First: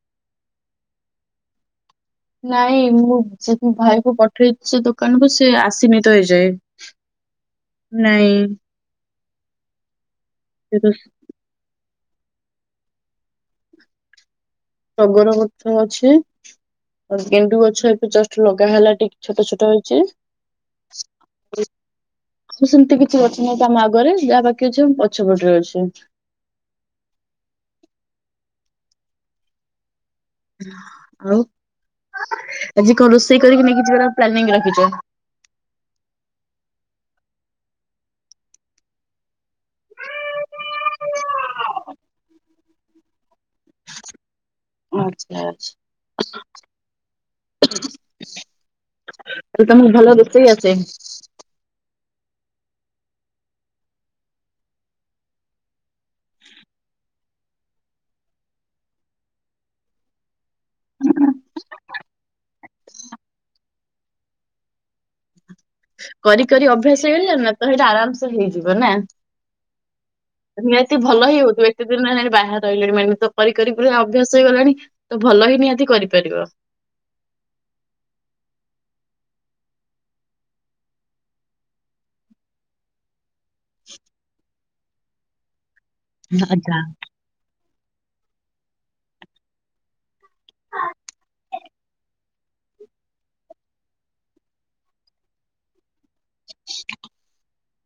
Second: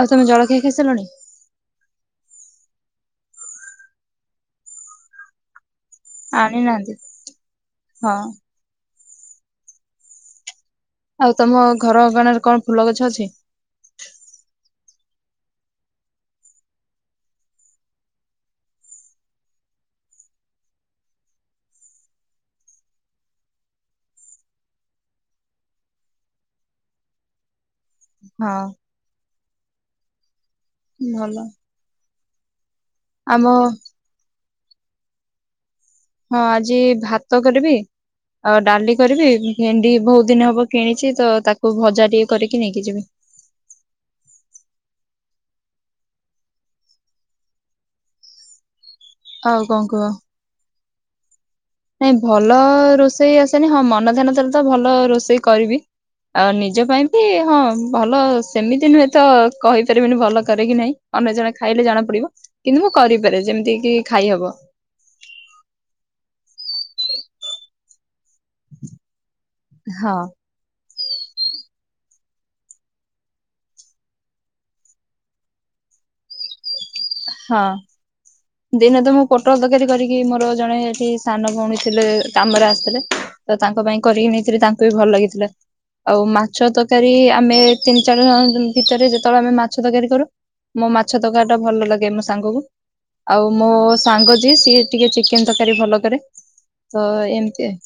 ଆଉ ତମେ ଜଳଖିଆ ଖାଇସାରିଲଣି? ନାଇଁ ମୁଁ ସେ ଭାଇ କୁ ପଠେଇଚି ଯେ ଦୋକାନକୁ ସେ ଆସିନି ତ ଏଯାଏଁ ଆଣି ନାହାନ୍ତି ହଁ ନାଇଁ ସେ ତ ଆଉ ତମ ଘର ଅଗାଣରେ କଣ ଫୁଲ ଗଛ ଅଛି? ଟଗର ଗଛ ଅଛି। ଆଉ ଗେଣ୍ଡୁ ଗଛ ଏବେ ଜଷ୍ଟ ଲଗା ହେଲା ଟିକ୍ ଛୋଟ ଛୋଟ ହେଇଛି। [inaudible] ଆଉ ସେମିତି କିଛି ଅଛି ନାହିଁ ତ ଆମ ଆଗରେ ଯାହା ବାକି ଅଛି ଆମ ପଛ ପଟରେ ଅଛି। ହଁ। ଭଲ ଆଉ ଆଜି କଣ ଆମ ରୋଷେଇ କରିକି ହଁ ନେଇକି ଯିବାର ପ୍ଲାନିଂ ରଖିଚ? ହଁ ଆଜି ଭାତ କରିବି ଆଉ ଡାଲି କରିବି ଭେଣ୍ଡି ବହୁତ ଦିନ ହବ କିଣିଛି ତ ତାକୁ ଭଜା ଟିକେ କରିକି ନେଇକି ଯିବି। ଆଚ୍ଛା ଆ ଆଉ କଣ ତମୁକୁ କୁହ? ଭଲ ରୋଷେଇ ଆସେ? ନାଇଁ ଭଲ ରୋଷେଇ ଆସେନି ହଁ ମନ ଧ୍ୟାନ ଦେଲେ ତ ଭଲ ରୋଷେଇ କରିବି। ଆଉ ନିଜ ପାଇଁ ବି ହଁ ଭଲ ସେମିତି ନୁହେଁ ତ କହିପାରିବିନି ଭଲ କରେ କି ନାହିଁ। ଅନ୍ୟଜଣେ ଖାଇଲେ ଜଣାପଡିବ କିନ୍ତୁ ମୁଁ କରିପାରେ ଯେମତି କି ଖାଇହବ। କରି କରି ଅଭ୍ୟାସ ହେଇଗଲାଣି ନା ତ ହେଇଟା ଆରାମସେ ହେଇଯିବ ନା ହଁ। ନିହାତି ଭଲ ହି ହଉଥିବ ଏତେ ଦିନ ହେଲାଣି ବାହାର ରହିଲେଣି ମାନେ ତ କରିି କରି ପୁରା ଅଭ୍ୟାସ ହେଇଗଲାଣି। ତ ଭଲ ହିଁ ନିହାତି କରିପାରିବ। ହଁ। ଦିନେ ତ ମୁଁ ପୋଟଳ ତରକାରୀ କରିକି ମୋର ଜଣେ ଏଠି ସାନ ଭଉଣୀ ଥିଲେ କାମରେ ଆସିଥିଲେ ତ ତାଙ୍କ ପାଇଁ କରିକି ନେଇଥିଲି ତାଙ୍କୁ ବି ଭଲ ଲାଗିଥିଲା ଆଉ ମାଛ ଆଚ୍ଛା, ତରକାରୀ ଆମେ ତିନି ଚାରିଜଣ ଭିତରେ ଯେତବଳେ ଆମେ ମାଛ ତରକାରୀ କରୁ ମୋ ମାଛ ତରକାରୀଟା ଭଲ ଲାଗେ ମୋ ସାଙ୍ଗକୁ। ଆଉ ମୋ ସାଙ୍ଗ ଯିଏ ସିଏ ଟିକେ ଚିକେନ ତରକାରୀ ଭଲ କରେ ତ ଏମତି।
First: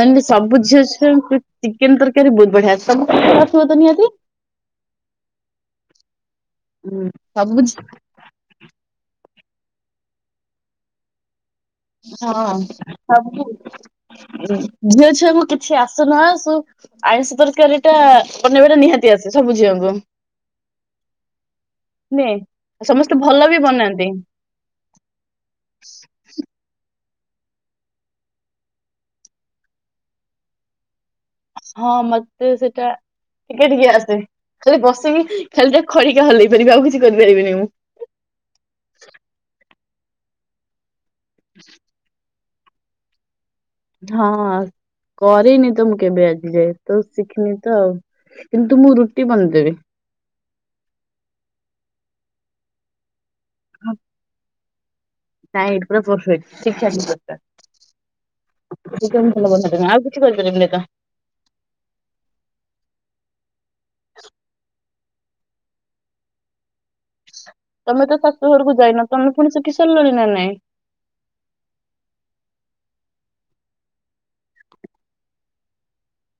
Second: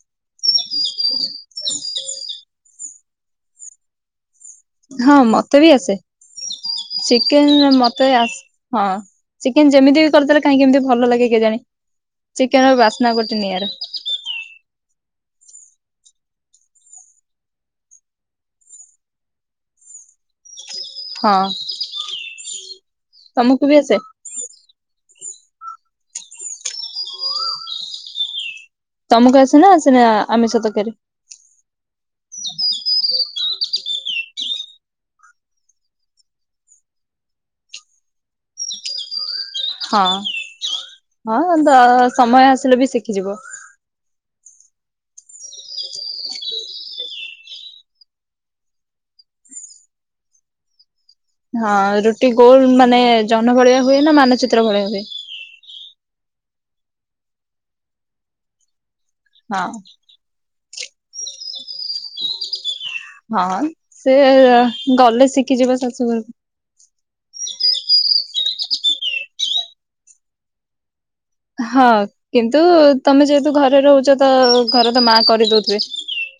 ସେନ୍ତି ସବୁ ଝିଅଛୁଆଙ୍କୁ ଚିକେନ ତରକାରୀ ବହୁତ ବଢିଆ [unintelligible] ଆସିବ ତ ନିହାତି। ହଁ ମତେ ବି ଆସେ ହୁଁ। ସବୁ ଚିକେନ ମତେ ଆସ ହଁ ଚିକେନ ଯେମିତି ବି କରିଦେଲେ କାହିଁକ ଏମତି ଭଲ ଲାଗେ କେଜାଣି। ହଁ ଚିକେନ ର ବାସ୍ନା ସବୁ ଗୋଟେ ନିଆରା। ହୁଁ ଝିଅ ଛୁଆଙ୍କୁ କିଛି ଆସୁ ନ ଆସୁ ଆଇଁଷ ତରକାରୀଟା ବନେଇବାଟା ନିହାତି ଆସେ ସବୁ ଝିଅଙ୍କୁ। ହଁ। ନେ ସମସ୍ତେ ଭଲ ବି ତମକୁ ଆସେ ବନାନ୍ତି। ତମକୁ ଆସେ ନା ଆସେନି ଆ ଆମିଷ ତରକାରୀ? ହଁ ମତେ ସେଇଟା ଟିକେ ଟିକେ ଆସେ ଖାଲି ବସିକି ଖାଲି ଟିକେ ଖଡିକା ହଲେଇ ପାରିବି ଆଉ କିଛି କରିପାରିବିନି ମୁଁ। ହଁ ହଁ ତ ସମୟ ଆସିଲେ ବି ଶିଖିଯିବ। ହଁ। କରିନି ତ ମୁଁ କେବେ ଆଜି ଯାଏ ତ ଶିଖିନି ତ ଆଉ କିନ୍ତୁ ମୁଁ ରୁଟି ବନେଇଦେବି। ହଁ ରୁଟି ଗୋଲ ମାନେ ଜହ୍ନ ଭଳିଆ ହୁଏ ନା ମାନଚିତ୍ର ଭଳିଆ ହୁଏ? ନାଇଁ ପୁରା ପରଫେକ୍ଟ ଠିକ୍ ଠାକ୍ [unintelligible] କିଛି ହଁ କରିପାରିବିନି ତ ହଁ ସିଏ ଗଲେ ଶିଖିଯିବ ଶାଶୁଘରକୁ। ତମେ ତ ଶାଶୁଘରୁକୁ ଯାଇନ ତମେ ପୁଣି ଶଖି ସାରିଲଣି ନା ନାଇଁ। ହଁ କିନ୍ତୁ ତମେ ଯେହେତୁ ଘରେ ରହୁଚ ତ ଘରେ ତ ମା କରିଦଉଥିବେ।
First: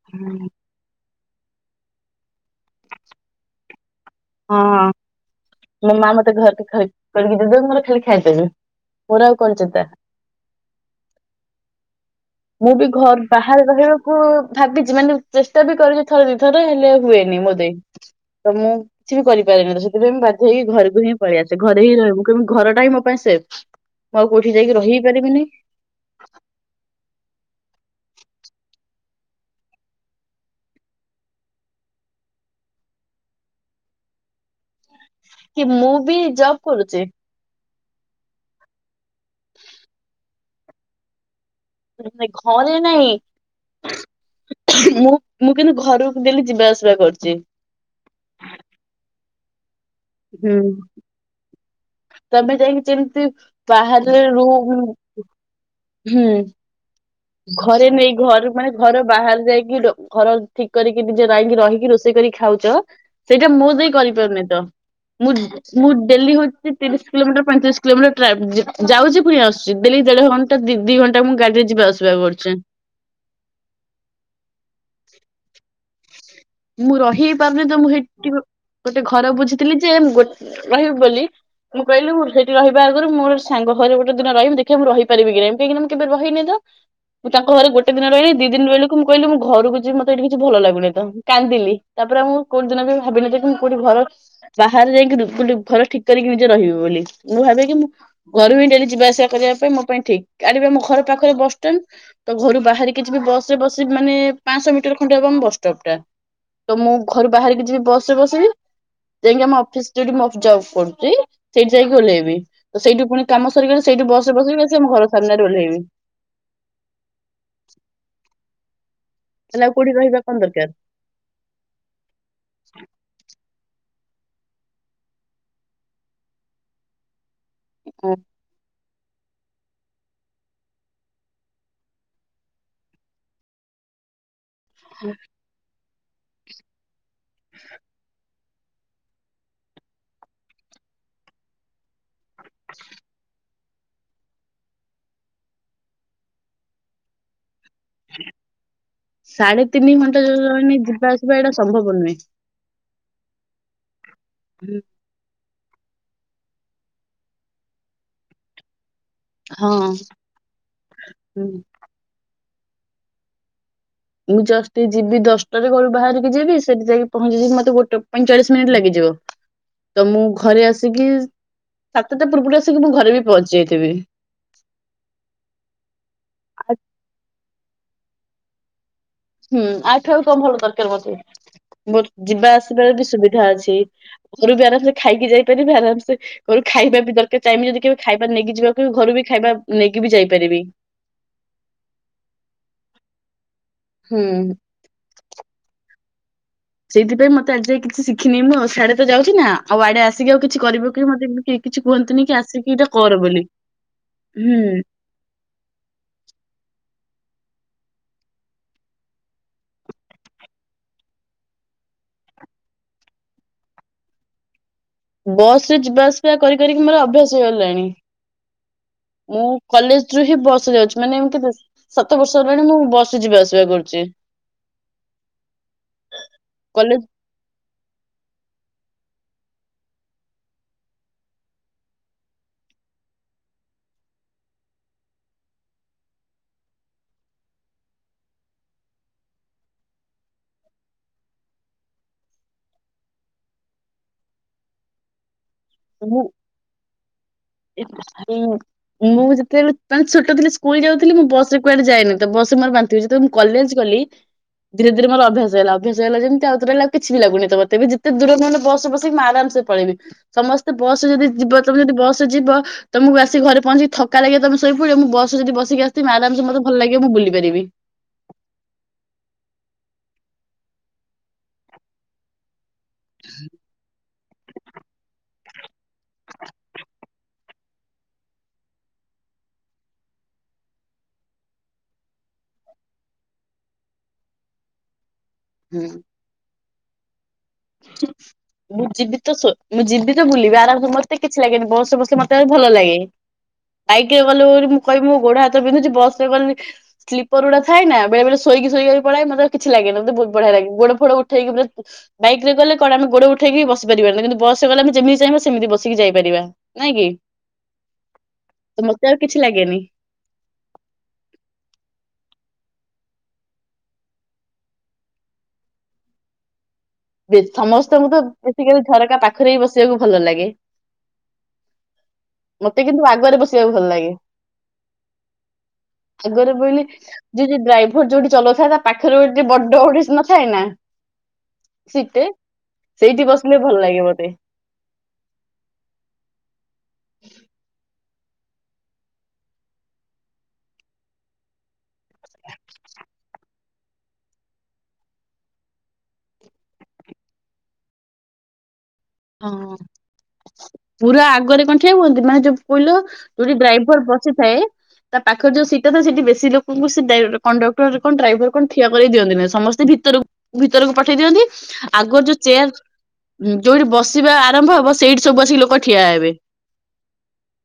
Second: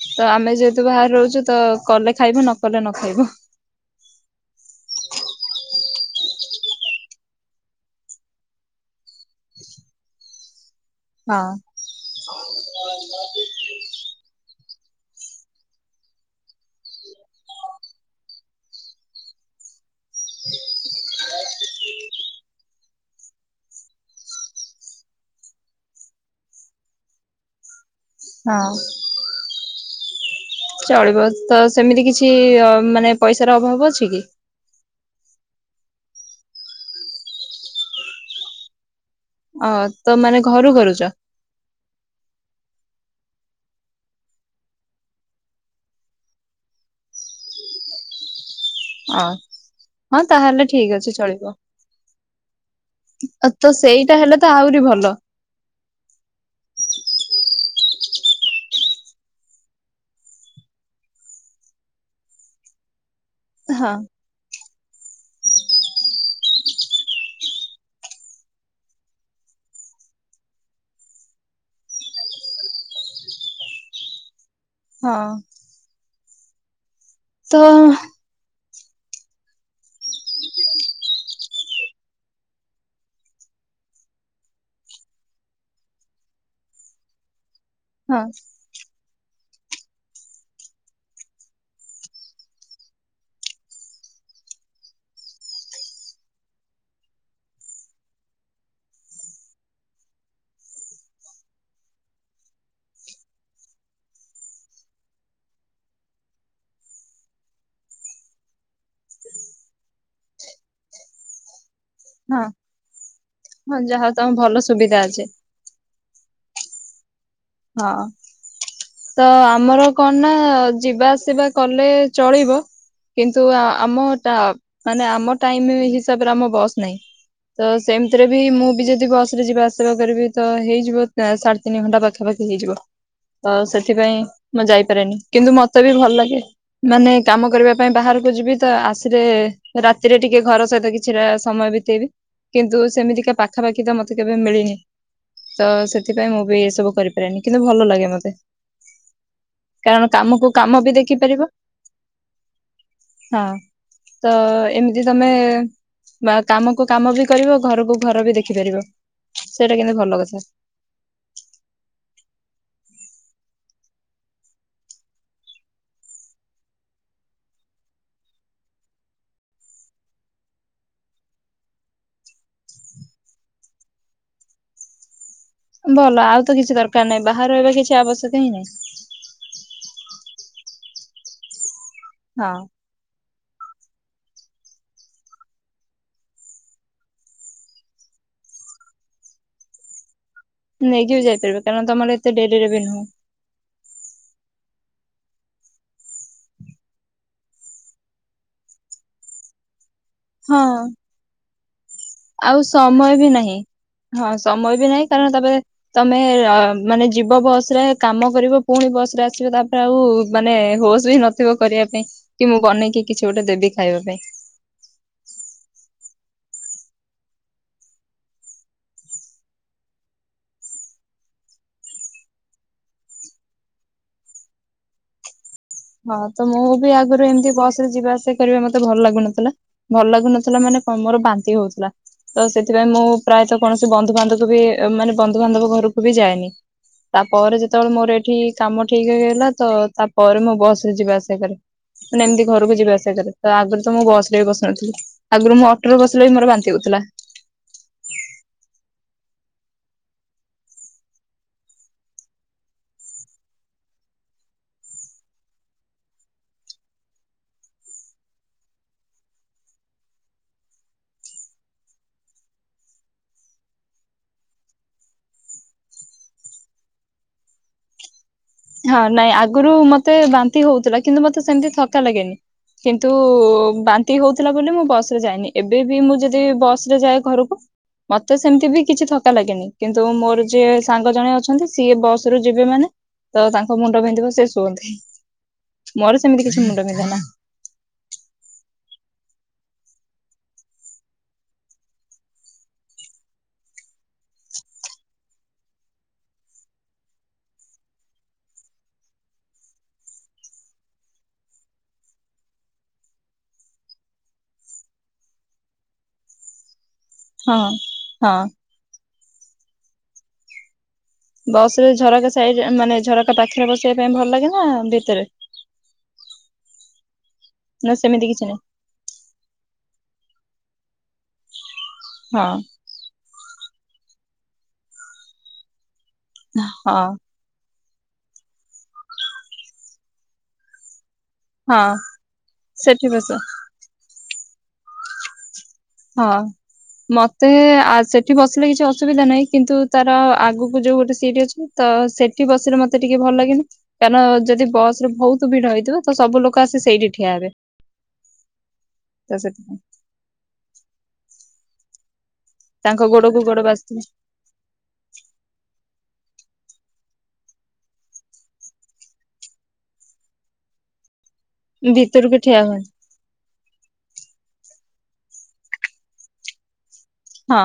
ତ ଆମେ ଯେହେତୁ ବାହାରେ ରହୁଚୁ ତ କଲେ ଖାଇବୁ ନ କଲେ ନ ଖାଇବୁ। ହଁ। ମୋ ମା ମତେ ଘରକେ ଖାଇ କରିକି ଦେବେ ମୋର ଖାଲି ଖାଇ ଚାଲିବି ମୋର ଆଉ କଣ ଚିନ୍ତା। ହଁ। ମୁଁ ବି ଘର ବାହାରେ ରହିବାକୁ ଭାବିଚି ମାନେ ଚେଷ୍ଟା ବି କରିଚି ଥରେ ଦିଥର ହେଲେ ହୁଏନି ମୋ ତେ ତ ମୁଁ କିଛି ବି କରିପାରେନି ତ ସେଥିପାଇଁ ମୁଁ ବାଧ୍ୟ ହେଇକି ଘରକୁ ହିଁ ପଳେଇ ଆସେ ଘରେ ହିଁ ରହିବି ମୁଁ କହିବି ଘରଟା ହିଁ ମୋ ପାଇଁ ସେଭ୍। ମୁଁ ଆଉ କୋଉଠି ଯାଇକି ରହି ହିଁ ପାରିବିନି। ହଁ। ଚଳିବ ତ ସେମିତି କିଛି ମାନେ ପଇସାର ଅଭାବ ଅଛି କି? କି ମୁଁ ବି ଜବ୍ କରୁଚି। ଅ ତ ମାନେ ଘରୁ କରୁଚ। ନା ନାଇ ଘରେ ନାହିଁ। ମୁଁ ମୁଁ କିନ୍ତୁ ଘରକୁ ଡେଲି ଯିବା ଆସିବା କରୁଚି। ଅ ହଁ ହୁଁ। ତାହେଲେ ଠିକ୍ ଅଛି ଚଳିବ। ତମେ ଯାଇକି ଯେମିତି ତ ସେଇଟା ବାହରେ ହେଲେ ରହୁ ତ ଆହୁରି ଭଲ ହୁଁ ଘରେ ନେଇ ଘ ମାନେ ଘର ବାହାରେ ଯାଇକି ଘର ଠିକ କରିକି ନିଜେ ଯାଇକି ରହିକି ରୋଷେଇ କରି ଖାଉଛ। ଚ ସେଇଟା ମୋ ଦେଇ ହଁ। କରିପାରୁନି ତ ମୁଁ ମୁଁ ଡେଲି ହଉଛି ତିରିଶ କିଲୋମିଟର ପଇଁତିରିଶ କିଲୋମିଟର ଟ୍ରା ଯାଉଛି ପୁଣି ଆସୁଛି ଡେଲି ଦେଢ଼ ଘଣ୍ଟା। ଦି ଦି ଘଣ୍ଟା ମୁଁ ଗାଡିରେ ଯିବା ଆସିବା କରୁଛି। ହଁ। ମୁଁ ରହି ହେଇ ପାରୁନି ତ ମୁଁ ସେଇଠି ଗୋଟେ ଘର ବୁଝିଥିଲି ଯେ ଗୋ ରହିବି ବୋଲି। ମୁଁ କହିଲି ସେଠି ରହିବା ଆଗରୁ ମୋ ସାଙ୍ଗ ଘରେ ଗୋଟେ ଦିନ ରିହିବି ଦେଖିବା ମୁଁ ରହିପାରିବି କି ନାହି କାହିଁକିନା ମୁଁ କେବେ ରହିନି ତ। ମୁଁ ତାଙ୍କ ଘରେ ଗୋଟେ ଦିନ ହଁ ରହିଲି ଦି ଦିନ ଵେଲୁକୁ ମୁଁ କହିଲି ମୁଁ ଘରକୁ ଯିବି ମତେ ଏଠ କିଛି ଭଲ ଲାଗୁନି ତ। କାନ୍ଦିଲି ତାପରେ ମୁଁ କୋଉଦିନ ବି ଭାବିନି କି ମୁଁ କୋଉଠି ଘର ବାହାରେ ଯାଇକି ଘର ଠିକ କରିକି ନିଜେ ରହିବି ବୋଲି ମୁଁ ଭାବେକି ମୁଁ ଘରୁ ହିଁ ଡେଲି ଯିବା ଆସିବା କରିବା ପାଇଁ ମୋ ପାଇଁ ଠିକ କାହିଁକି ନା ମୋ ଘର ପାଖରେ ବସଷ୍ଟାଣ୍ଡ। ତ ଘରୁ ବାହାରି କିଛି ବି ବସ ରେ ବସି ମାନେ ପାଞ୍ଚଶହ ମିଟର ଖଣ୍ଡେ ହେବ ବସ ଷ୍ଟପ ଟା। ତ ମୁଁ ଘରୁ ବାହାରିକି ଯିବି ବସରେ ବସିବି ଯାଇକ ଆମ ଅଫିସ ଯେଉଁଠି ମୁ ଯବ କରୁଛି। ସେଇଠି ଯାଇକି ଓହ୍ଲାଇବି ସେଇଠୁ ପୁଣି କାମ ହଁ ସରିଗଲେ ସେଇଠୁ ଯାହା ତମ ବସରେ ଭଲ ବସିବି ସେ ଆମ ସୁବିଧା ଘର ଅଛି ସାମନାରେ ଓହ୍ଲେଇବି। ହଁ ତ ତାହେଲେ ଆଉ ଆମର କୋଉଠି ରହିବା କଣ ନା ଦରକାର ଯିବା ଆସିବା କଲେ ଚଳିବ। କିନ୍ତୁ ଆମ ମାନେ ଆମ ଟାଇମ ହିସାବରେ ଆମ ବସ୍ ନାହିଁ। ତ ସେମିତିରେ ବି ମୁଁ ବି ଯଦି ବସ ଯିବା ଆସିବା କରିବି ତ ହେଇଯିବ ସାଢ଼େ ତିନି ଘଣ୍ଟା ପାଖାପାଖି। ହେଇଯିବ ତ ସେଥିପାଇଁ ମୁଁ ଯାଇପାରେନି କିନ୍ତୁ ମତେ ବି ଭଲ ଲାଗେ ମାନେ କାମ କରିବା ପାଇଁ ବାହାରକୁ ଯିବି ତ ଆସିଲେ ରାତିରେ ଟିକେ ଘର ସହିତ କିଛିଟା ସମୟ ବିତେଇବି। କିନ୍ତୁ ସେମିତିକା ପାଖାପାଖି ତ ମତେ କେବେ ମିଳିନି ତ ସେଥିପାଇଁ ମୁଁ ବି ଏସବୁ କରିପି ପାରେନି କିନ୍ତୁ ଭଲ ଲାଗେ। ମତେ ସାଢେ ତିନି କାରଣ ଘଣ୍ଟା ଯୋଉ କାମକୁ ଜଣେ କାମ ବି ଯିବା ଆସିବା ଦେଖିପାରିବ। ଏଇଟା ସମ୍ଭବ ନୁହେଁ। ହଁ ତ ହୁଁ। ଏମିତି ଆ ତମେ ବା କାମକୁ କାମ ବି କରିବ ଘରକୁ ଘର ବି ଦେଖିପାରିବ। ସେଇଟା ହଁ କିନ୍ତୁ ଭଲ କଥା। ହୁଁ। ମୁଁ ଜଷ୍ଟ ଯିବି ଦଶଟାରେ ଘରୁ ବାହାରିକି ଯିବି ସେଠି ଯାଇକି ପହଞ୍ଚିଯିବି ମତେ ଗୋଟେ ପଇଁଚାଳିଶ ମିନିଟ୍ ଲାଗଯିବ। ତ ମୁଁ ଘରେ ଆସିକି ସାତଟା ପୂର୍ବରୁ ଆସିକି ମୁଁ ଘରେ ବି ପହଞ୍ଚି ଯାଇଥିବି। ଭଲ ଆଉ ତ ଆ- କିଛି ଦରକାର ନାହିଁ ବାହାର ରହିବା କିଛି ଆବଶ୍ୟକ ହିଁ ନାହିଁ। ହୁଁ ଆଉଠୁ ଆଉ କଣ ଭଲ ଦରକାର ମତେ ମୋର ଯିବା ହଁ। ଆସିବାର ବି ସୁବିଧା ଅଛି। ଘୋରୁ ବି ଆରାମସେ ଖାଇକି ଯାଇପାରିବି ଆରାମସେ ଘରୁ ଖାଇବା ବି ଦରକାର ଚାହିଁବି ଯଦି କେବେ ଖାଇବା ନେଇକି ଯିବା କେ ଘରୁ ବି ଖାଇବା ନେଇକି ବି ଯାଇପାରିବି। ନେଇକି ବି ଯାଇପାରିବ କାରଣ ତମର ଏତେ ଡେରିରେ ବି ନୁହଁ। ହୁଁ। ସେଇଥିପାଇଁ ମତେ ଆଜି ଯାଏ କିଛି ଶିଖିନି ମୁଁ ଆଉ ସିଆଡେ ତ ଯାଉଛି ନା ଆଉ ଆଡେ ଆସିକି ଆଉ ହଁ କିଛି କରିବ କି ମତେତି ଆଉ ସମୟ ବି ନାହିଁ ହଁ ସମୟ ହୁଁ ବି ନାହିଁ କାରଣ ତାପରେ ତମେ ମାନେ ଯିବ ବସରେ କାମ କରିବ ପୁଣି ବସରେ ଆସିବ ତା ଆଉ ମାନେ ହୋସ ବି ନଥିବ କରିବା ପାଇଁ କି ମୁଁ ବନେଇକି କିଛି ଗୋଟେ ଦେବି ଖାଇବା ପାଇଁ। ବସ ରେ ଯିବା ଆସିବା କରି କରିକି ମୋର ଅଭ୍ୟାସ ହେଇଗଲାଣି। ମୁଁ କଲେଜ ରୁ ହିଁ ବସ ରେ ଯାଉଛି ମାନେ ଏମିତି ସାତ ବର୍ଷ ହେଲାଣି ମୁଁ ବସ ରେ ଯିବା ଆସିବା କରୁଛି। ହଁ ତ ମୁଁ ବି କଲେଜ ଆଗରୁ ଏମତି ବସ ରେ ଯିବା ଆସିବା କରିବା ମତେ ଭଲ ଲାଗୁନଥିଲା ଭଲ ଲାଗୁନଥିଲା ମାନେ କଣ ମୋର ବାନ୍ତି ହଉଥିଲା। ତ ସେଥିପାଇଁ ମୁଁ ପ୍ରାୟତଃ କୌଣସି ବନ୍ଧୁବାନ୍ଧବ ବି ମାନେ ବନ୍ଧୁବାନ୍ଧବ ଘରକୁ ବି ଯାଏନି। ତାପରେ ଯେତେବେଳେ ମୋର ଏଠି କାମ ଠିକ ହେଇଗଲା ତ ତାପରେ ମୁଁ ବସ ଯିବା ଆସିବା କରେ। ମାନେ ଏମିତି ଘରକୁ ଯିବା ଆସିବା କରେ, ତ ଆଗରୁ ତ ମୁଁ ବସ ରେ ବି ବସୁନଥିଲି ଆଗରୁ ମୁଁ ବସିଲେ ବି ମୋର ବାନ୍ତି ହେଉଥିଲା। ହୁଁ। ମୁଁ ଯେତେବେଳେ ମାନେ ଛୋଟ ଥିଲି ସ୍କୁଲ ଯାଉଥିଲି ମୁଁ ବସ ରେ କୁଆଡେ ଯାଏନି ତ ବସ ମୋର ବାନ୍ତି ଯେତେବେଳେ ମୁଁ କଲେଜ ଗଲି ଧିରେ ଧିରେ ମୋର ଅଭ୍ୟାସ ହେଲା ଅଭ୍ୟାସ ହେଲା ଯେମିତି ଆଉ ଟୋଟାଲ କିଛି ବି ଲାଗୁନି ତ ମତେ ବି ଯେତେ ଦୂରକୁ ମାନେ ବସ୍ ରେ ବିସକି ମୁଁ ଆରାମସେ ପଳେଇବି ସମସ୍ତେ ବସ ରେ ଯଦି ଯିବ ତମେ ଯଦି ବସରେ ଯିବ ତମକୁ ଆସି ଘରେ ପହଁଚିକି ଥକା ଲାଗିବ ତମେ ସୋଇପଡିବ ମୁଁ ବସରେ ଯଦି ବସି ଆସିଥିମି ଆରାମସେ ମତେ ଭଲ ଲାଗିବ ମୁଁ ବୁଲି ପାରିବି। ହଁ ନାଇଁ ଆଗରୁ ମତେ ବାନ୍ତି ହଉଥିଲା କିନ୍ତୁ ମତେ ସେମିତି ଥକା ଲାଗେନି। କିନ୍ତୁ ବାନ୍ତି ହଉଥିଲା ବୋଲି ମୁଁ ବସ ରେ ଯାଏନି। ଏବେ ବି ମୁଁ ଯଦି ବସ ରେ ଯାଏ ଘରକୁ ମତେ ସେମିତି ବି କିଛି ଥକା ଲାଗେନି କିନ୍ତୁ ମୋର ଯିଏ ସାଙ୍ଗ ଜଣେ ଅଛନ୍ତି ସିଏ ବସ ରୁ ଯିବେ ମାନେ ତ ତାଙ୍କ ମୁଣ୍ଡ ପିନ୍ଧିବ ସେ ଶୁଅନ୍ତି ହୁଁ ମୋର ସେମିତି କିଛି ମୁଣ୍ଡ ବିନ୍ଧେ ନା। [inaudible] ମୁଁ ଯିବି ତ ଶୋ ମୁଁ ଯିବି ତ ବୁଲିବି ଆରାମସେ ମତେ କିଛି ଲାଗେନି ବସ ରେ ବସିଲେ ମତେ ଭଲ ଲାଗେ। ବାଇକରେ ଗଲେ ବୋଲି ମୁଁ କହିବି ମୋ ଗୋଡ ହାତ ବିନ୍ଧୁଛି ବସରେେ ଗଲେ ସ୍ଲିପର ଗୁଡାର ଥାଏ ନା ବେଳେ ବଳେ ଶୋଇ ଶୋଇକି ପଳାଏ ମତେ କିଛି ଲାଗନି ମୋତେ ବହୁତ ବଢିଆ ଲାଗେ ଗୋଡ ପୋଡ ଉଠେଇକି ପୁ ବାଇକରେ ଗଲେ କଣ ଆମେ ଗୋଡ ଉଠେଇକି ବସି ପାରିବାନି କିନ୍ତୁ ବସରେ ଗଲେ ଆମେ ଯେମିତି ଚାହିଁବା ସେମିତି ବସିକି ଯାଇପାରିବା। ନାଇଁ କି? ହଁ ହଁ। ତ ମତେ ଆଉ କିଛି ଲାଗେନି। ବସ ରେ ଝରକା ସାଇଡ ମାନେ ଝରକା ପାଖରେ ବସିବା ପାଇଁ ଭଲ ଲାଗେ ନା ଭିତରେ [inaudible] ନା ସମସ୍ତଙ୍କୁ ତ ସେମିତି କିଛି ନାହିଁ ବେଶିକାଲି ଝରକା ପାଖରେ ହିଁ ବସିବାକୁ ଭଲ ଲାଗେ। ହଁ। ଟିକେ କିନ୍ତୁ ଆଗରେ ବସିବାକୁ ଭଲ ଲାଗେ, ଆଗରେ ବଇଲେ ହଁ ଯୋଉ ଯୋଉ ଡ୍ରାଇଭର ଯୋଉଠି ଚଲଉଥାଏ ତା ପାଖରେ ଗୋଟେ ବଡ ଗୋଟେ ନଥାଏ ନା ହଁ ସିଟଟେ ସେଠି ସେଇଠି ବସ ବସିଲେ ଭଲ ଲାଗେ ମତେ। ହଁ ମତେ ଆ ସେ ସେଠି ବସିଲେ କିଛି ଅସୁବିଧା ନାହିଁ କିନ୍ତୁ ତାର ଆଗକୁ ଯୋଉ ଗୋଟେ ସିଟ ଅଛି ତ ସେ ଠି ବସିଲ ମତେ ଟିକେ ଭଲ ଲାଗେନି। କାରଣ ଯଦି ବସରେ ବହୁତ ଭିଡ ହେଇଥିବ ତ ସବୁ ଲୋକ ଆସି ସେଇଠି ଠିଆ ହେବେ। [inaudible] ହଁ ପୁରା ଆଗରେ କଣ ଠିଆ ହୁହନ୍ତି ମାନେ ଯୋଉ କହିଲ ତାଙ୍କ ଗୋଡକୁ ଯୋଉଠି ଗୋଡ ବାଜୁଥିବ ଡ୍ରାଇଭର ବସି ସି ଥାଏ। ତା ପାଖରେ ଯୋଉ ସିଟା ଥାଏ ସେଠି ବେଶୀ ଲୋକଙ୍କୁ ସେ କଣ୍ଡକ୍ଟର କଣ ଡ୍ରାଇଭର କଣ ଠିଆ କରଇ ଦିଅନ୍ତି ନାହି ସମସ୍ତେ ଭିତରକୁ ଭିତରକୁ ପଠେଇ ଦିଅନ୍ତି ଆଗରୁ ଭିତରକୁ ଯୋଉ ଠିଆ ଚେୟାର ହୁଅନ୍ତି ହୁଁ ଯୋଉଠି ବସିବା ଆରମ୍ଭ ହବ ସେଇଠି ସବୁ ଆସିକି ଲୋକ ଠିଆ ହେବେ। ହଁ।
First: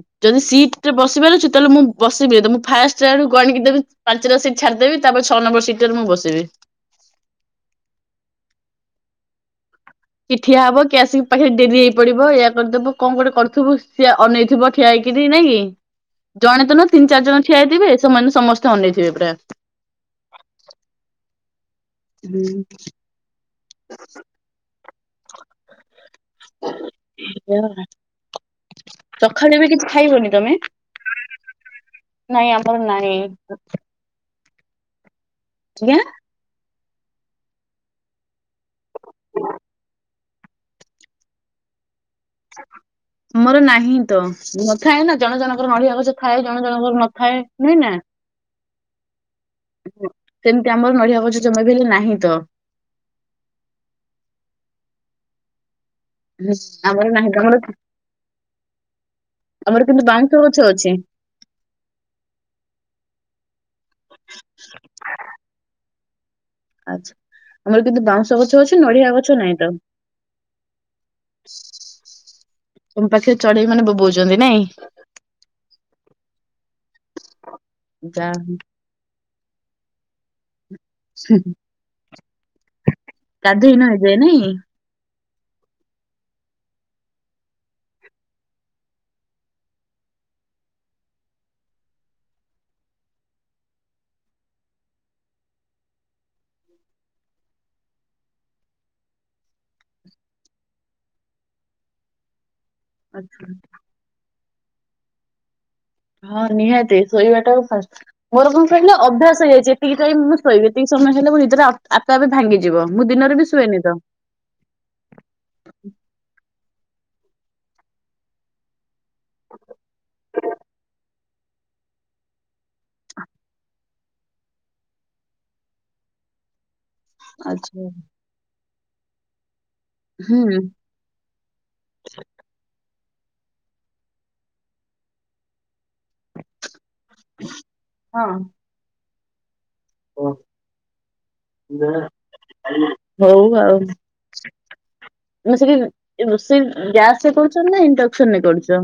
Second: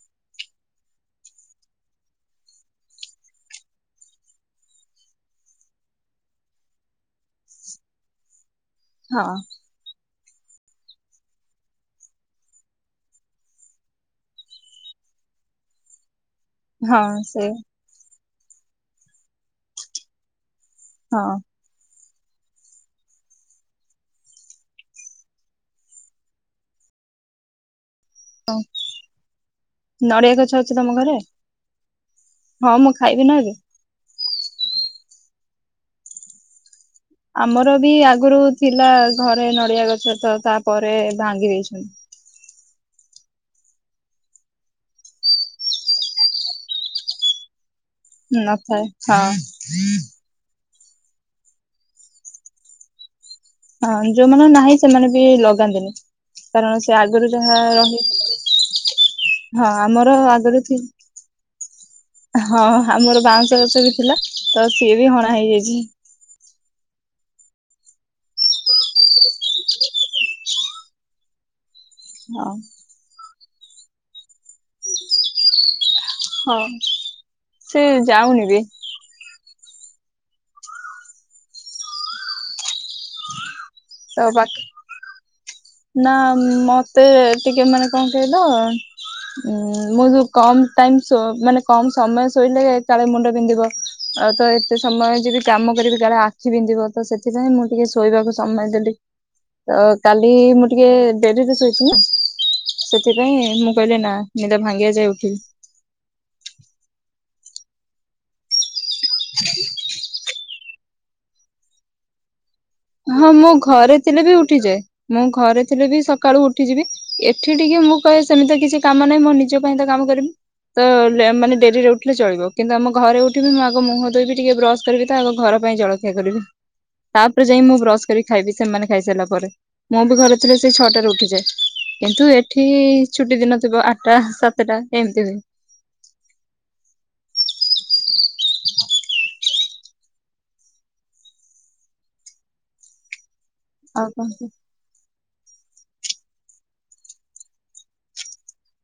ଉଁ ଯଦି ସିଟ୍ ରେ ବସି ପାରୁଛି ତାହେଲେ ମୁଁ ବସିବି ଏବେ ମୁଁ ଫାଷ୍ଟ୍ ଆଡୁ ଗଣିକି ଦେବି ପାଞ୍ଚଟା ସିଟ୍ ଛାଡିଦେବି ତାପରେ ଛଅ ନମ୍ବର ସିଟ୍ ରେ ମୁଁ ବସିବି। ହଁ। କିଏ ଠିଆ ହବ କିଏ ଆସିକି ପାଖରେ ଡେରି ହେଇ ପଡିବ ଏୟା କରିଦବ କଣ ଗୋଟେ କରୁଥିବ ସିଏ ଅନେଇଥିବ ଠିଆ ହେଇକିରି ନାଇଁ କି? [inaudible] ଜଣେ ତ ନୁହଁ ତିନି ହଁ ଚାରି ଜଣ ସେ ଠିଆ ହେଇଥିବେ ସେମାନେ ସମସ୍ତେ ଅନେଇଥିବେ ପୁରା ହଁ। ହୁଁ। [unintelligible] କଣ ହେଲା? ସକାଳେ ବି କିଛି ଖାଇବନି ନଡିଆ ଗଛ ତମେ? ଅଛି ତମ ଘରେ ନାଇଁ ହଁ ଆମର ମୁଁ ନାହିଁ। ଖାଇବି ନା ଏବେ ଆଜ୍ଞା। ଆମର ବି ଆଗୁରୁ ଥିଲା ଘରେ ନଡିଆ ଗଛ ତ ତାପରେ ଭାଙ୍ଗି ଦେଇଛନ୍ ଆଉ କଁ? ମୋର ନାହିଁ ତ ନଥାଏ ନା ଜଣେ ଜଣଙ୍କର ନଡିଆ ଗଛ ଥାଏ ଜଣେ ଜଣଙ୍କର ନଥାଏ ନୁହେଁ ନାଁ? ନଥାଏ ହଁ। ସେମିତି ଆମର ନଡିଆ ଗଛ ଜମା ବି ହେଲେ ନାହିଁ ତ। ହଁ ଯୋଉ ମାନଙ୍କର ନାହିଁ ସେମାନେ ବି ଲଗାନ୍ତିନି। କାରଣ ସେ ଆମର ଆଗୁରୁ ନାହିଁ ତ ଆମର ଯାହା ରହିଛି ହଁ କିନ୍ତୁ ଆମର ବାଉଁଶ ଗଛ ଆଗୁରୁ ଥି ଅଛି। ହଁ ଆମର ବାଉଁଶ ଗଛ ବି ଥିଲା ତ ସିଏ ବି ହଣା ହେଇଯାଇଛି। ଆଛା ଆମର କିନ୍ତୁ ବାଉଁଶ ଗଛ ଅଛି ନଡିଆ ଗଛ ନାହିଁ ତ। ହଁ। ତମ ପାଖରେ ଚଢେଇ ମାନେ ବୋବଉଛନ୍ତି ନାଇଁ? ହଁ ସେ ଯାଉନି ବେ। ସେ ହୁଁ। ଗାଧେଇନ ଏଯାଏଁ ନାଇଁ? ନାଁ ମତେ ଟିକେ ମାନେ କଣ କହିଲ ଉଁ ମୁଁ ଯୋଉ କମ୍ ଟାଇମ୍ ଶୋ ମାନେ କମ୍ ସମୟ ଶୋଇଲେ କାଳେ ମୁଣ୍ଡ ବିନ୍ଧିବ ଆଉ ତ ଏତେ ସମୟ ଯିବି କାମ କରିବି କାଳେ ଆଖି ବିନ୍ଧିବ ତ ସେଥିପାଇଁ ମୁଁ ଟିକେ ଶୋଇବାକୁ ସମୟ ଦେଲି। ତ କାଲି ମୁଁ ଟିକେ ଡେରିରେ ଶୋଇଥିଲି ନାଁ ସେଥିପାଇଁ ମୁଁ କହିଲି ନାଁ ନିଦ ଭାଙ୍ଗିଆ ଯାଏ ଉଠିବି। ହଁ ନିହାତି ଶୋଇବା ଟା ଫାଷ୍ଟ୍। ମୋର କଣ ହଉଛି କହିଲ ଅଭ୍ୟାସ ହେଇଛି ଏତିକି ଟାଇମ୍ ମୁଁ ଶୋଇବି ଏତିକି ସମୟ ହେଲେ ମୋ ନିଦଟା ଅ ଆପେ ଆପେ ଭାଙ୍ଗିଯିବ। ମୁଁ ହଁ ଦିନରେ ବି ମୋ ଶୁଏନି ତ। ଘରେ ଥିଲେ ବି ଉଠିଯାଏ ମୁଁ ଘରେ ଥିଲେ ବି ସକାଳୁ ଉଠିଯିବି। ଏଠି ଟିକେ ମୁଁ କହେ ସେମିତିଆ କିଛି କାମ ନାହିଁ ମୁଁ ନିଜ ପାଇଁ ତ କାମ କରିବି। ତ ଲେ ମାନେ ଡେରିରେ ଉଠିଲେ ଚଳିବ କିନ୍ତୁ ଆମ ଘରେ ଉଠିବି ମୁଁ ଆଗ ମୁହଁ ଧୋଇବି ଟିକେ ବ୍ରସ୍ କରିବି ତ ଆଗ ଘର ପାଇଁ ଜଳ ଖିଆ କରିବି ତାପରେ ଯାଇଁ ମୁଁ ଆଚ୍ଛା। ବ୍ରସ୍ କରି ଖାଇବି ସେମାନେ ଖାଇସାରିଲା ପରେ। ମୁଁ ବି ଘରେ ହୁଁ ଥିଲେ ସେଇ ଛଅଟାରେ ଉଠିଯାଏ। କିନ୍ତୁ ଏଠି ଛୁଟି ଦିନ ଥିବ ଆଟା ସାତେଟା ଏମିତି ହୁଏ। ହଁ। ଓ [inaudible] ହଉ ଆଉ। ଆ ସେଠି ରୋଷେଇ ଗ୍ୟାସ ରେ କରୁଛ ନା ଇଣ୍ଡକ୍ସନ ରେ କରୁଛ?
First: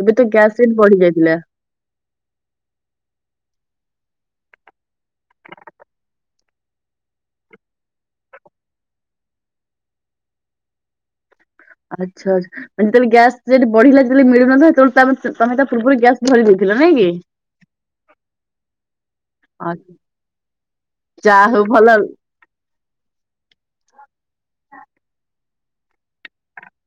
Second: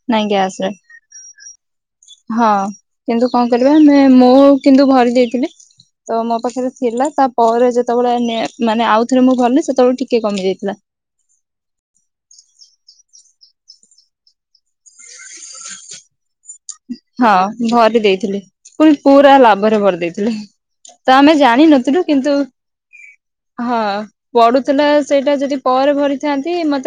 ଏବେ ତ ନାଇଁ ଗ୍ୟାସ ଗ୍ୟାସ୍ ରେ। ରେଟ୍ ବଢି ଯାଇଥିଲା ହଁ କିନ୍ତୁ କଣ କରିବା ଆମେ ମୁଁ କିନ୍ତୁ ଭରି ଦେଇଥିଲି। ତ ମୋ ପାଖରେ ଥିଲା ତାପରେ ଯେତେବେଳେ ମାନେ ଆଉ ଥରେ ମୁଁ ଗଲି ସେତେବେଳେ ଟିକେ କମି ଯାଇଥିଲା। ଆଚ୍ଛାା ଯେତେବେଳେ ଗ୍ୟାସ୍ ଯି ବଢିଲା ଯେତେବେଳେ ମିଳୁନ ତେବେ ତମେ ତା ପୂର୍ବ ଗ୍ୟା ଧରି ଦେଇଥିଲା ନାଇଁ। କି? ହଁ ଭରି ଦେଇଥିଲି ପ ପୁରା ଲାଭରେ ଆଚ୍ଛା ଭରି ଦେଇଥିଲି। ତ ଆମେ ଯାହା ହଉ ଭଲ ଜାଣିନଥିଲୁ କିନ୍ତୁ ହଁ ପଢୁଥିଲା ସେଇଟା ଯଦି ପରେ ଭରିଥାନ୍ତି ମତେ